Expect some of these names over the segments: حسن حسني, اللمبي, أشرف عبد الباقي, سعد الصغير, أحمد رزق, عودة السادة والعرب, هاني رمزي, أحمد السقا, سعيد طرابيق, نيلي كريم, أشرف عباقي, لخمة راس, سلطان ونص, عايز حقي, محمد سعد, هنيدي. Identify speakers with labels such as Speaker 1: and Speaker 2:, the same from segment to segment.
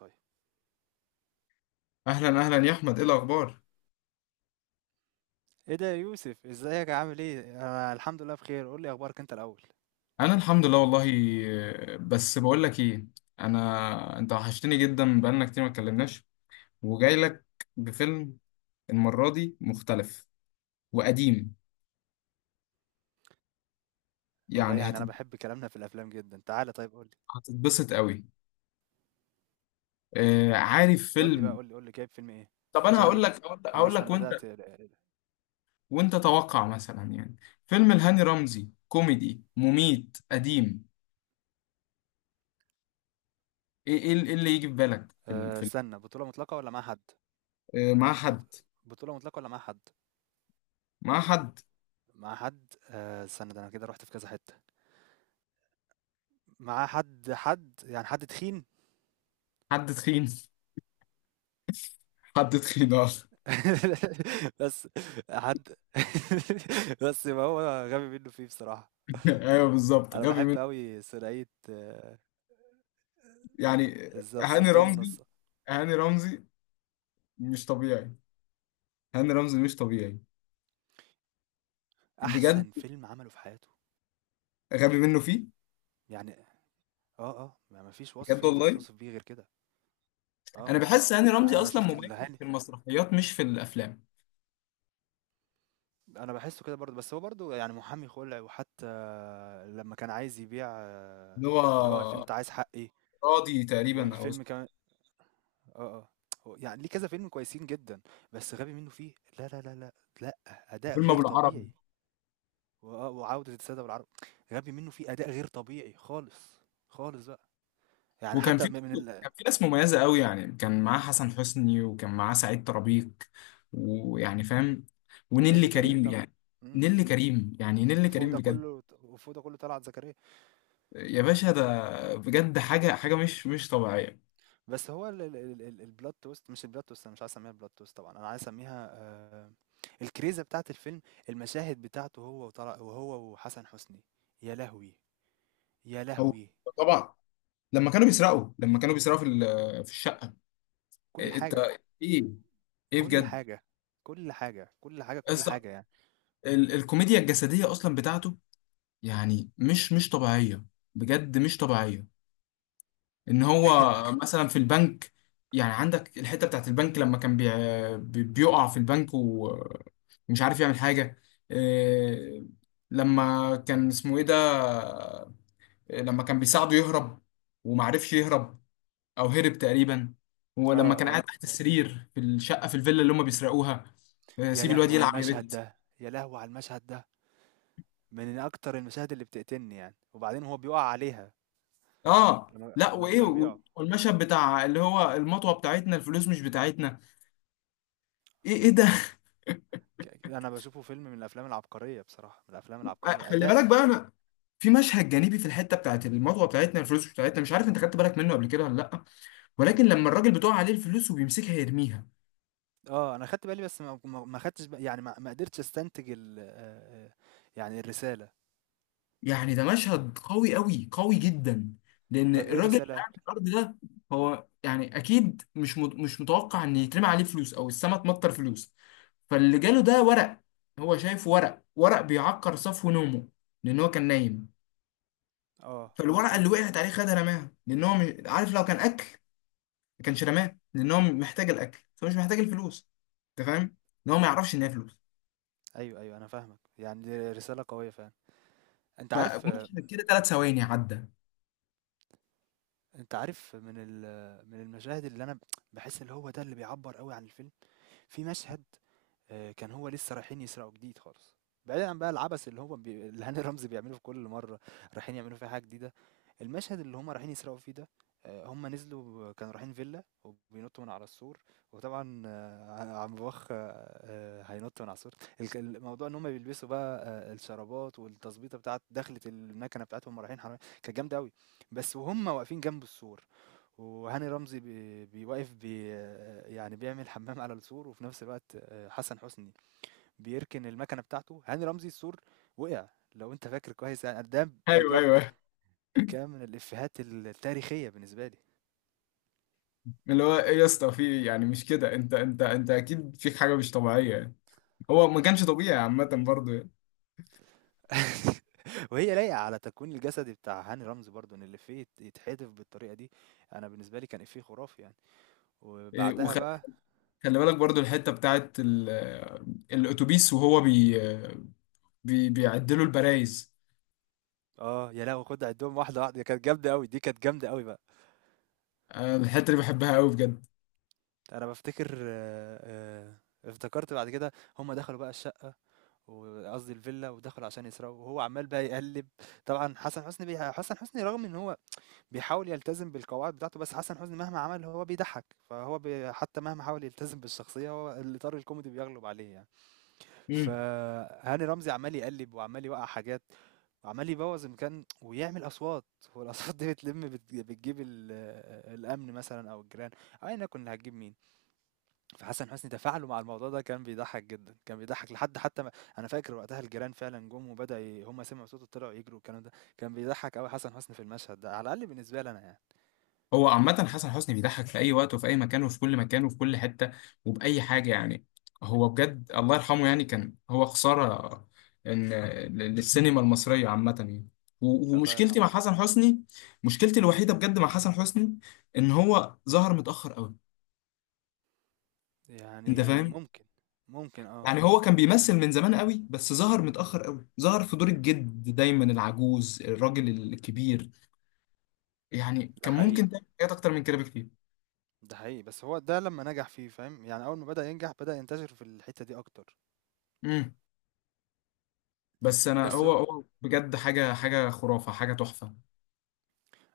Speaker 1: طيب.
Speaker 2: اهلا يا احمد، ايه الاخبار؟
Speaker 1: ايه ده يا يوسف، ازيك؟ عامل ايه؟ انا الحمد لله بخير. قول لي اخبارك انت الاول.
Speaker 2: انا الحمد لله والله. بس بقول لك ايه، انا انت وحشتني جدا، بقالنا كتير ما اتكلمناش، وجاي لك بفيلم. المره دي مختلف وقديم.
Speaker 1: والله
Speaker 2: يعني
Speaker 1: يعني
Speaker 2: هت-
Speaker 1: انا بحب كلامنا في الافلام جدا، تعالى طيب قول لي
Speaker 2: هتتبسط قوي. آه، عارف
Speaker 1: قول لي بقى،
Speaker 2: فيلم؟
Speaker 1: قول لي جايب فيلم ايه؟
Speaker 2: طب انا
Speaker 1: عشان
Speaker 2: هقول لك هقول لك
Speaker 1: انا
Speaker 2: هقول
Speaker 1: اصلا
Speaker 2: لك وانت،
Speaker 1: بدأت.
Speaker 2: وانت توقع مثلا يعني، فيلم لهاني رمزي كوميدي مميت قديم. ايه اللي يجي في بالك في ال... في ال...
Speaker 1: استنى، بطولة مطلقة ولا مع حد؟
Speaker 2: آه، مع حد.
Speaker 1: بط... بطولة مطلقة ولا مع حد؟
Speaker 2: مع حد،
Speaker 1: مع حد؟ استنى، ده انا كده رحت في كذا حتة. مع حد، يعني حد تخين.
Speaker 2: حد تخين. حد تخين، اه.
Speaker 1: بس حد. بس ما هو غبي منه فيه بصراحة.
Speaker 2: ايوه بالظبط،
Speaker 1: انا
Speaker 2: غبي
Speaker 1: بحب
Speaker 2: منه.
Speaker 1: قوي ثنائية
Speaker 2: يعني
Speaker 1: بالظبط
Speaker 2: هاني
Speaker 1: سلطان
Speaker 2: رمزي،
Speaker 1: ونص،
Speaker 2: هاني رمزي مش طبيعي. هاني رمزي مش طبيعي بجد.
Speaker 1: أحسن فيلم عمله في حياته.
Speaker 2: غبي منه فيه
Speaker 1: يعني ما فيش وصف
Speaker 2: بجد
Speaker 1: ينفع
Speaker 2: والله.
Speaker 1: توصف بيه غير كده.
Speaker 2: انا
Speaker 1: والله.
Speaker 2: بحس هاني رمزي
Speaker 1: يعني أنا
Speaker 2: اصلا
Speaker 1: شُفت
Speaker 2: مميز
Speaker 1: الهاني،
Speaker 2: في المسرحيات مش في الافلام.
Speaker 1: أنا باحسّه كده برضه، بس هو برضه يعني محامي خُلع، وحتى لمّا كان عايز يبيع
Speaker 2: اللي هو
Speaker 1: اللي هو الفيلم بتاع عايز حقّي،
Speaker 2: راضي تقريبا، او
Speaker 1: والفيلم
Speaker 2: اسمه
Speaker 1: كمان آه، آه، هو يعني ليه كذا فيلم كويسين جدًا، بس غبي منه فيه. لا، لا، لا، لأ، لأ. أداء
Speaker 2: فيلم ابو
Speaker 1: غير
Speaker 2: العربي.
Speaker 1: طبيعي، وآه وعودة السادة والعرب. غبي منه فيه أداء غير طبيعي خالص، خالص بقى. يعني
Speaker 2: وكان
Speaker 1: حتى
Speaker 2: في
Speaker 1: من
Speaker 2: كان في ناس مميزه قوي، يعني كان معاه حسن حسني، وكان معاه سعيد طرابيق، ويعني فاهم،
Speaker 1: أغنية
Speaker 2: ونيلي
Speaker 1: لكريم
Speaker 2: كريم.
Speaker 1: طبعًا.
Speaker 2: يعني
Speaker 1: إمم.
Speaker 2: نيلي كريم، يعني نيلي
Speaker 1: وفوق
Speaker 2: كريم
Speaker 1: ده
Speaker 2: بجد.
Speaker 1: كله، وفوق ده كله طلعت زكريا.
Speaker 2: يا باشا، ده بجد حاجة، حاجة مش طبيعية.
Speaker 1: بس هو البلوت توست، مش البلوت توست، انا مش عايز اسميها بلوت توست طبعا، انا عايز اسميها الكريزه بتاعت الفيلم، المشاهد بتاعته هو وطلع وهو وحسن حسني. يا لهوي، يا
Speaker 2: هو
Speaker 1: لهوي.
Speaker 2: طبعا لما كانوا بيسرقوا، لما كانوا بيسرقوا في الشقة.
Speaker 1: كل
Speaker 2: إيه، انت،
Speaker 1: حاجه،
Speaker 2: ايه، ايه
Speaker 1: كل
Speaker 2: بجد.
Speaker 1: حاجه، كل حاجه، كل حاجه، كل
Speaker 2: اصلا
Speaker 1: حاجه يعني.
Speaker 2: الكوميديا الجسدية اصلا بتاعته يعني مش طبيعية، بجد مش طبيعية. ان هو مثلا في البنك، يعني عندك الحتة بتاعت البنك لما كان بيقع في البنك ومش عارف يعمل حاجة. إيه، لما كان اسمه ايه ده، لما كان بيساعده يهرب ومعرفش يهرب، او هرب تقريبا، ولما
Speaker 1: اه
Speaker 2: كان قاعد
Speaker 1: اه.
Speaker 2: بالظبط تحت السرير في الشقه، في الفيلا اللي هم بيسرقوها. آه،
Speaker 1: يا
Speaker 2: سيب الواد
Speaker 1: لهو
Speaker 2: يا
Speaker 1: على
Speaker 2: يلعب، يا لهوي
Speaker 1: المشهد
Speaker 2: بت.
Speaker 1: ده، يا لهو على المشهد ده، من اكتر المشاهد اللي بتقتلني يعني. وبعدين هو بيقع عليها
Speaker 2: اه
Speaker 1: لما
Speaker 2: لا،
Speaker 1: لما
Speaker 2: وايه
Speaker 1: كانوا بيقعوا.
Speaker 2: والمشهد بتاع اللي هو المطوه بتاعتنا الفلوس مش بتاعتنا. ايه ايه ده.
Speaker 1: أنا باشوفه فيلم من الأفلام العبقرية بصراحة، من الأفلام
Speaker 2: آه،
Speaker 1: العبقرية،
Speaker 2: خلي
Speaker 1: أداء
Speaker 2: بالك بقى، انا في مشهد جانبي في الحته بتاعت المطوه بتاعتنا الفلوس مش بتاعتنا، مش عارف انت خدت بالك منه قبل كده ولا لا، ولكن لما الراجل بتقع عليه الفلوس وبيمسكها يرميها.
Speaker 1: أنا خدت بالي، بس ما خدتش يعني ما قدرتش أستنتج ال آآ، يعني الرسالة.
Speaker 2: يعني ده مشهد قوي قوي قوي جدا، لان
Speaker 1: طَب إيه
Speaker 2: الراجل اللي
Speaker 1: الرسالة؟
Speaker 2: قاعد في الارض ده هو يعني اكيد مش متوقع ان يترمي عليه فلوس او السما تمطر فلوس، فاللي جاله ده ورق. هو شايف ورق، ورق بيعكر صفو نومه لان هو كان نايم،
Speaker 1: آه،
Speaker 2: فالورقه اللي
Speaker 1: مضبوط.
Speaker 2: وقعت عليه خدها رماها، لان هو عارف لو كان اكل ما كانش رماها، لان هو محتاج الاكل فمش محتاج الفلوس. انت فاهم؟ ان هو ما يعرفش ان هي فلوس.
Speaker 1: أيوه، أيوه، أنا فاهمك، يعني دي رسالة قوية فعلًا. أنت عارف
Speaker 2: فمشهد كده 3 ثواني عدى.
Speaker 1: أنت عارف، من المشاهد اللي أنا باحس اللي هو ده اللي بيعبّر أوي عن الفيلم. في مشهد كان هو لسه رايحين يسرقوا جديد خالص، بعيدا عن بقى العبث اللي هو اللي هاني رمزي بيعمله في كل مره رايحين يعملوا فيها حاجه جديده. المشهد اللي هم رايحين يسرقوا فيه ده هم نزلوا كانوا رايحين فيلا وبينطوا من على السور. وطبعا عم بوخ هينط من على السور. الموضوع ان هم بيلبسوا بقى الشرابات والتظبيطه بتاعت دخلة المكنه بتاعتهم ورايحين حرامية، كانت جامده قوي. بس وهم واقفين جنب السور، وهاني رمزي بي- بيوقف بي يعني بيعمل حمام على السور، وفي نفس الوقت حسن حسني بيركن المكنه بتاعته، هاني رمزي السور وقع. لو انت فاكر كويس يعني، ده
Speaker 2: ايوه
Speaker 1: بجد
Speaker 2: ايوه
Speaker 1: كان من الافيهات التاريخيه بالنسبه لي.
Speaker 2: اللي هو ايه يا اسطى في إيه؟ يعني مش كده، انت اكيد فيك حاجه مش طبيعيه يعني. هو ما كانش طبيعي عامه برضه يعني.
Speaker 1: وهي لايقه على تكوين الجسدي بتاع هاني رمزي برضو، ان الافيه يتحذف بالطريقه دي. انا بالنسبه لي كان افيه خرافي يعني.
Speaker 2: إيه،
Speaker 1: وبعدها
Speaker 2: وخلي
Speaker 1: بقى
Speaker 2: بالك برضه الحته بتاعت الاتوبيس، وهو بي بي بيعدلوا البرايز.
Speaker 1: اه يا لهوي، خد عدهم واحده واحده، دي كانت جامده قوي، دي كانت جامده قوي بقى.
Speaker 2: أنا الحته دي بحبها قوي بجد.
Speaker 1: انا بفتكر افتكرت بعد كده هم دخلوا بقى الشقه، وقصدي الفيلا، ودخلوا عشان يسرقوا وهو عمال بقى يقلب. طبعا حسن حسني حسن حسني رغم ان هو بيحاول يلتزم بالقواعد بتاعته، بس حسن حسني مهما عمل هو بيضحك. فهو حتى مهما حاول يلتزم بالشخصيه، هو الاطار الكوميدي بيغلب عليه يعني. فهاني رمزي عمال يقلب وعمال يوقع حاجات، وعمال يبوظ المكان ويعمل اصوات، والاصوات دي بتلم، بتجيب الامن مثلا او الجيران، او ايا يكن اللي هتجيب مين. فحسن حسني تفاعله مع الموضوع ده كان بيضحّك جدًا، كان بيضحّك لحد حتى ما أنا فاكر وقتها الجيران فعلًا جُم وبدأوا هُم سمعوا صوته طلعوا يجروا والكلام ده. كان بيضحّك أوي حسن حسني في المشهد ده، على الأقل بالنسبة لي أنا يعني.
Speaker 2: هو عامة حسن حسني بيضحك في أي وقت وفي أي مكان وفي كل مكان وفي كل حتة وبأي حاجة يعني. هو بجد الله يرحمه، يعني كان هو خسارة إن، للسينما المصرية عامة يعني.
Speaker 1: الله
Speaker 2: ومشكلتي مع
Speaker 1: يرحمه.
Speaker 2: حسن حسني، مشكلتي الوحيدة بجد مع حسن حسني، إن هو ظهر متأخر أوي. أنت
Speaker 1: يعني
Speaker 2: فاهم؟
Speaker 1: ممكن، ممكن
Speaker 2: يعني هو كان بيمثل من زمان أوي، بس ظهر متأخر أوي، ظهر في دور الجد دايما، العجوز، الراجل الكبير. يعني
Speaker 1: ده
Speaker 2: كان
Speaker 1: حقيقي،
Speaker 2: ممكن تعمل حاجات أكتر من كده بكتير.
Speaker 1: ده حقيقي، بس هو ده لمّا نجح فيه فاهم، يعني أول ما بدأ ينجح بدأ ينتشر في الحتّة دي أكتر.
Speaker 2: امم. بس انا،
Speaker 1: بس ه
Speaker 2: هو، هو بجد حاجه خرافه، حاجه تحفه.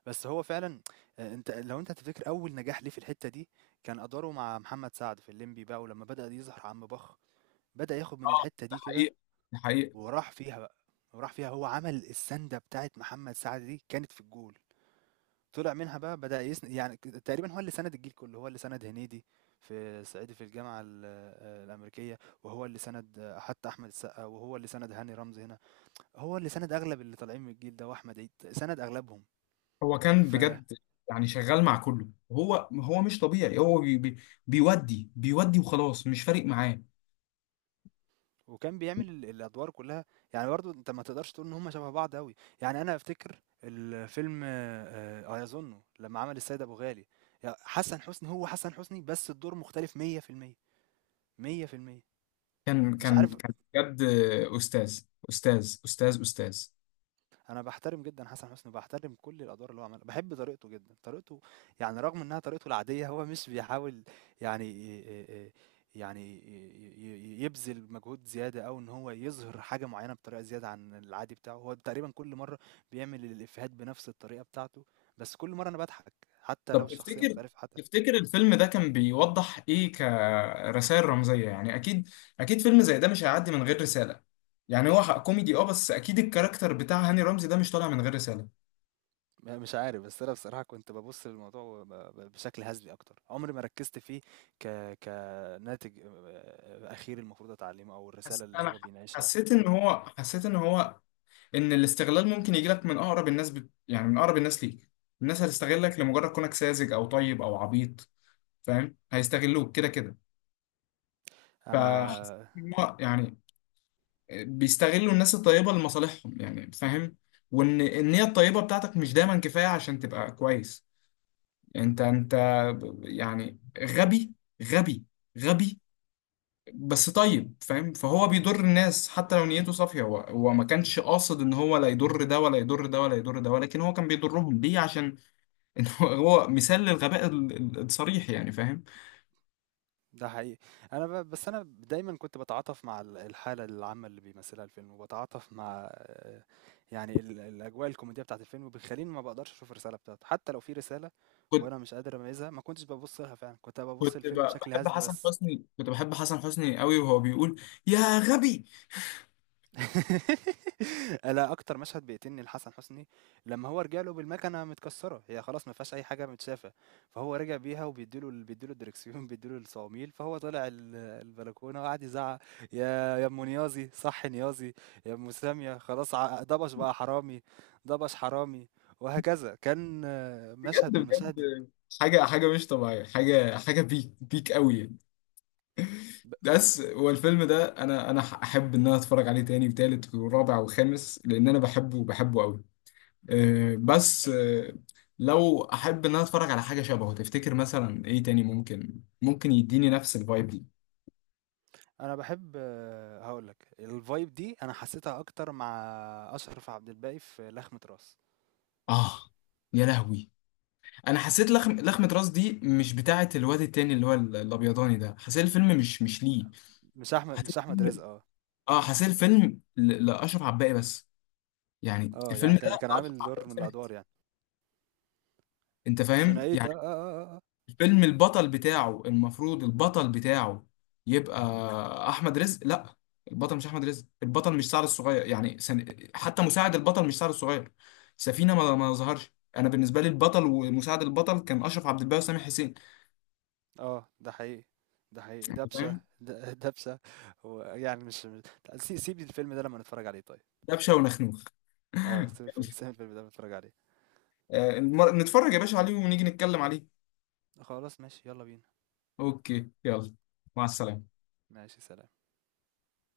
Speaker 1: بس هو فعلًا، لو أنت تفتكر أول نجاح ليه في الحتّة دي كان أدواره مع محمد سعد في اللمبي بقى، ولمّا بدأ يظهر عم بخ، بدأ ياخد من
Speaker 2: اه
Speaker 1: الحتّة
Speaker 2: ده
Speaker 1: دي كده
Speaker 2: حقيقه، ده حقيقه.
Speaker 1: وراح فيها بقى. وراح فيها هو، عمل السَنْدة بتاعة محمد سعد دي كانت في الجول، طلع منها بقى، بدأ يعني تقريبًا هو اللي سَنَد الجيل كُلّه، هو اللي سَنَد هنيدي في صعيدي في الجامعة ال الأمريكية، وهو اللي سَنَد حتى أحمد السقا، وهو اللي سَنَد هاني رمزي هنا، هو اللي سَنَد أغلب اللي طالعين من الجيل ده وأحمد عيد، سَنَد أغلبهم.
Speaker 2: هو كان
Speaker 1: ف
Speaker 2: بجد، يعني شغال مع كله. هو مش طبيعي. هو بي بي بيودي وخلاص، مش فارق معاه.
Speaker 1: وكان بيعمل الأدوار كلّها. يعني برضه أنت ما تقدرش تقول إن هُم شبه بعض أوي، يعني أنا أفتكر الفيلم أيَظُنُّ لمّا عمل السيد أبو غالي، حسن حسني هو حسن حسني، بس الدور مختلف 100%، 100%.
Speaker 2: كان
Speaker 1: مش
Speaker 2: كان
Speaker 1: عارف.
Speaker 2: كان بجد استاذ، استاذ.
Speaker 1: أنا باحترم جدًا حسن حسني، وباحترم كل الأدوار اللي هو عملها، باحب طريقته جدًا، طريقته يعني رغم إنها طريقته العادية، هو مش بيحاول، يعني يعني ي يبذل مجهود زيادة، أو إن هو يظهر حاجة معيّنة بطريقة زيادة عن العادي بتاعه. هو تقريبًا كل مرّة بيعمل الإفيهات بنفس الطريقة بتاعته، بس كل مرّة أنا باضحك، حتى لو
Speaker 2: طب
Speaker 1: الشخصية
Speaker 2: تفتكر،
Speaker 1: مختلفة حتى.
Speaker 2: تفتكر الفيلم ده كان بيوضح ايه كرسائل رمزيه؟ يعني اكيد، اكيد فيلم زي ده مش هيعدي من غير رساله. يعني هو حق كوميدي اه، بس اكيد الكاركتر بتاع هاني رمزي ده مش طالع من غير رساله.
Speaker 1: مش عارف، بس انا بصراحه كنت ببص للموضوع بشكل هزلي اكتر، عمري ما ركزت فيه ك كناتج اخير المفروض اتعلمه او الرساله
Speaker 2: حس...
Speaker 1: اللي
Speaker 2: انا
Speaker 1: هو
Speaker 2: ح-
Speaker 1: بيناقشها.
Speaker 2: حسيت ان هو حسيت ان هو، ان الاستغلال ممكن يجي لك من اقرب الناس يعني من اقرب الناس ليك. الناس هتستغلك لمجرد كونك ساذج او طيب او عبيط، فاهم، هيستغلوك كده كده. فحسيت
Speaker 1: انا
Speaker 2: ان هو يعني بيستغلوا الناس الطيبة لمصالحهم يعني، فاهم. وان النية الطيبة بتاعتك مش دايما كفاية عشان تبقى كويس، يعني انت، يعني غبي، غبي غبي، بس طيب، فاهم. فهو بيضر الناس حتى لو نيته صافية، هو ما كانش قاصد ان هو لا يضر ده ولا يضر ده ولا يضر ده، ولكن هو كان بيضرهم. ليه؟ عشان ان هو، هو مثال للغباء الصريح يعني، فاهم.
Speaker 1: ده حقيقي. بس انا دايما كنت بتعاطف مع الحاله العامه اللي بيمثلها الفيلم، وبتعاطف مع يعني الاجواء الكوميديه بتاعت الفيلم، وبيخليني ما بقدرش اشوف الرساله بتاعته، حتى لو في رساله
Speaker 2: كنت
Speaker 1: وانا مش قادر اميزها. ما كنتش ببص لها فعلا، كنت ببص للفيلم بشكل
Speaker 2: بحب
Speaker 1: هزلي
Speaker 2: حسن
Speaker 1: بس.
Speaker 2: حسني، كنت بحب حسن حسني قوي، وهو بيقول يا غبي.
Speaker 1: أنا أكتر مشهد بيقتلني لحسن حسني لمّا هو رجع له بالمكنة متكسّرة، هي خلاص ما فيهاش أي حاجة متشافة، فهو رجع بيها وبيدّي له بيدّي له الدركسيون، بيدّي له الصواميل، فهو طلع البلكونة وقعد يزعّق: "يا أم نيازي، صحّي نيازي، يا أم سامية خلاص، ع دبش بقى حرامي، دبش حرامي." وهكذا. كان مشهد
Speaker 2: بجد
Speaker 1: من المشاهد.
Speaker 2: بجد، حاجة حاجة مش طبيعية، حاجة حاجة بيك بيك قوي يعني.
Speaker 1: ب
Speaker 2: بس، والفيلم ده انا، انا احب ان انا اتفرج عليه تاني وتالت ورابع وخامس، لان انا بحبه، بحبه قوي. آه، بس آه، لو احب ان انا اتفرج على حاجه شبهه، تفتكر مثلا ايه تاني ممكن، ممكن يديني نفس الفايب دي؟
Speaker 1: أنا باحب. هاقول لك الvibe دي أنا حسّيتها أكتر مع أشرف عبد الباقي في لخمة راس.
Speaker 2: اه يا لهوي، انا حسيت لخمه راس دي مش بتاعه الواد التاني اللي هو الابيضاني ده. حسيت الفيلم مش، مش ليه. حسيت
Speaker 1: مش أحمد
Speaker 2: الفيلم،
Speaker 1: رزق
Speaker 2: اه، حسيت الفيلم لاشرف عباقي بس، يعني الفيلم
Speaker 1: يعني
Speaker 2: ده
Speaker 1: كان
Speaker 2: لاشرف
Speaker 1: عامل
Speaker 2: عباقي
Speaker 1: دور من الأدوار
Speaker 2: بس.
Speaker 1: يعني.
Speaker 2: انت فاهم؟
Speaker 1: ثنائية
Speaker 2: الفيلم، البطل بتاعه، المفروض البطل بتاعه يبقى احمد رزق، لا. البطل مش احمد رزق، البطل مش سعد الصغير يعني حتى مساعد البطل مش سعد الصغير. سفينة ما، ما ظهرش. انا بالنسبة لي البطل ومساعد البطل كان اشرف عبد الباقي وسامح حسين.
Speaker 1: ده حقيقي، ده حقيقي.
Speaker 2: أنت فاهم،
Speaker 1: دبشة دبشة. ويعني لأ، سيب لي الفيلم ده لما نتفرج عليه طيب.
Speaker 2: دبشة ونخنوخ.
Speaker 1: آه، سيب الفيلم ده لما نتفرج عليه.
Speaker 2: آه، نتفرج يا باشا عليه ونيجي نتكلم عليه.
Speaker 1: خلاص ماشي، يالّا بينا.
Speaker 2: اوكي يلا، مع السلامة.
Speaker 1: ماشي سلام.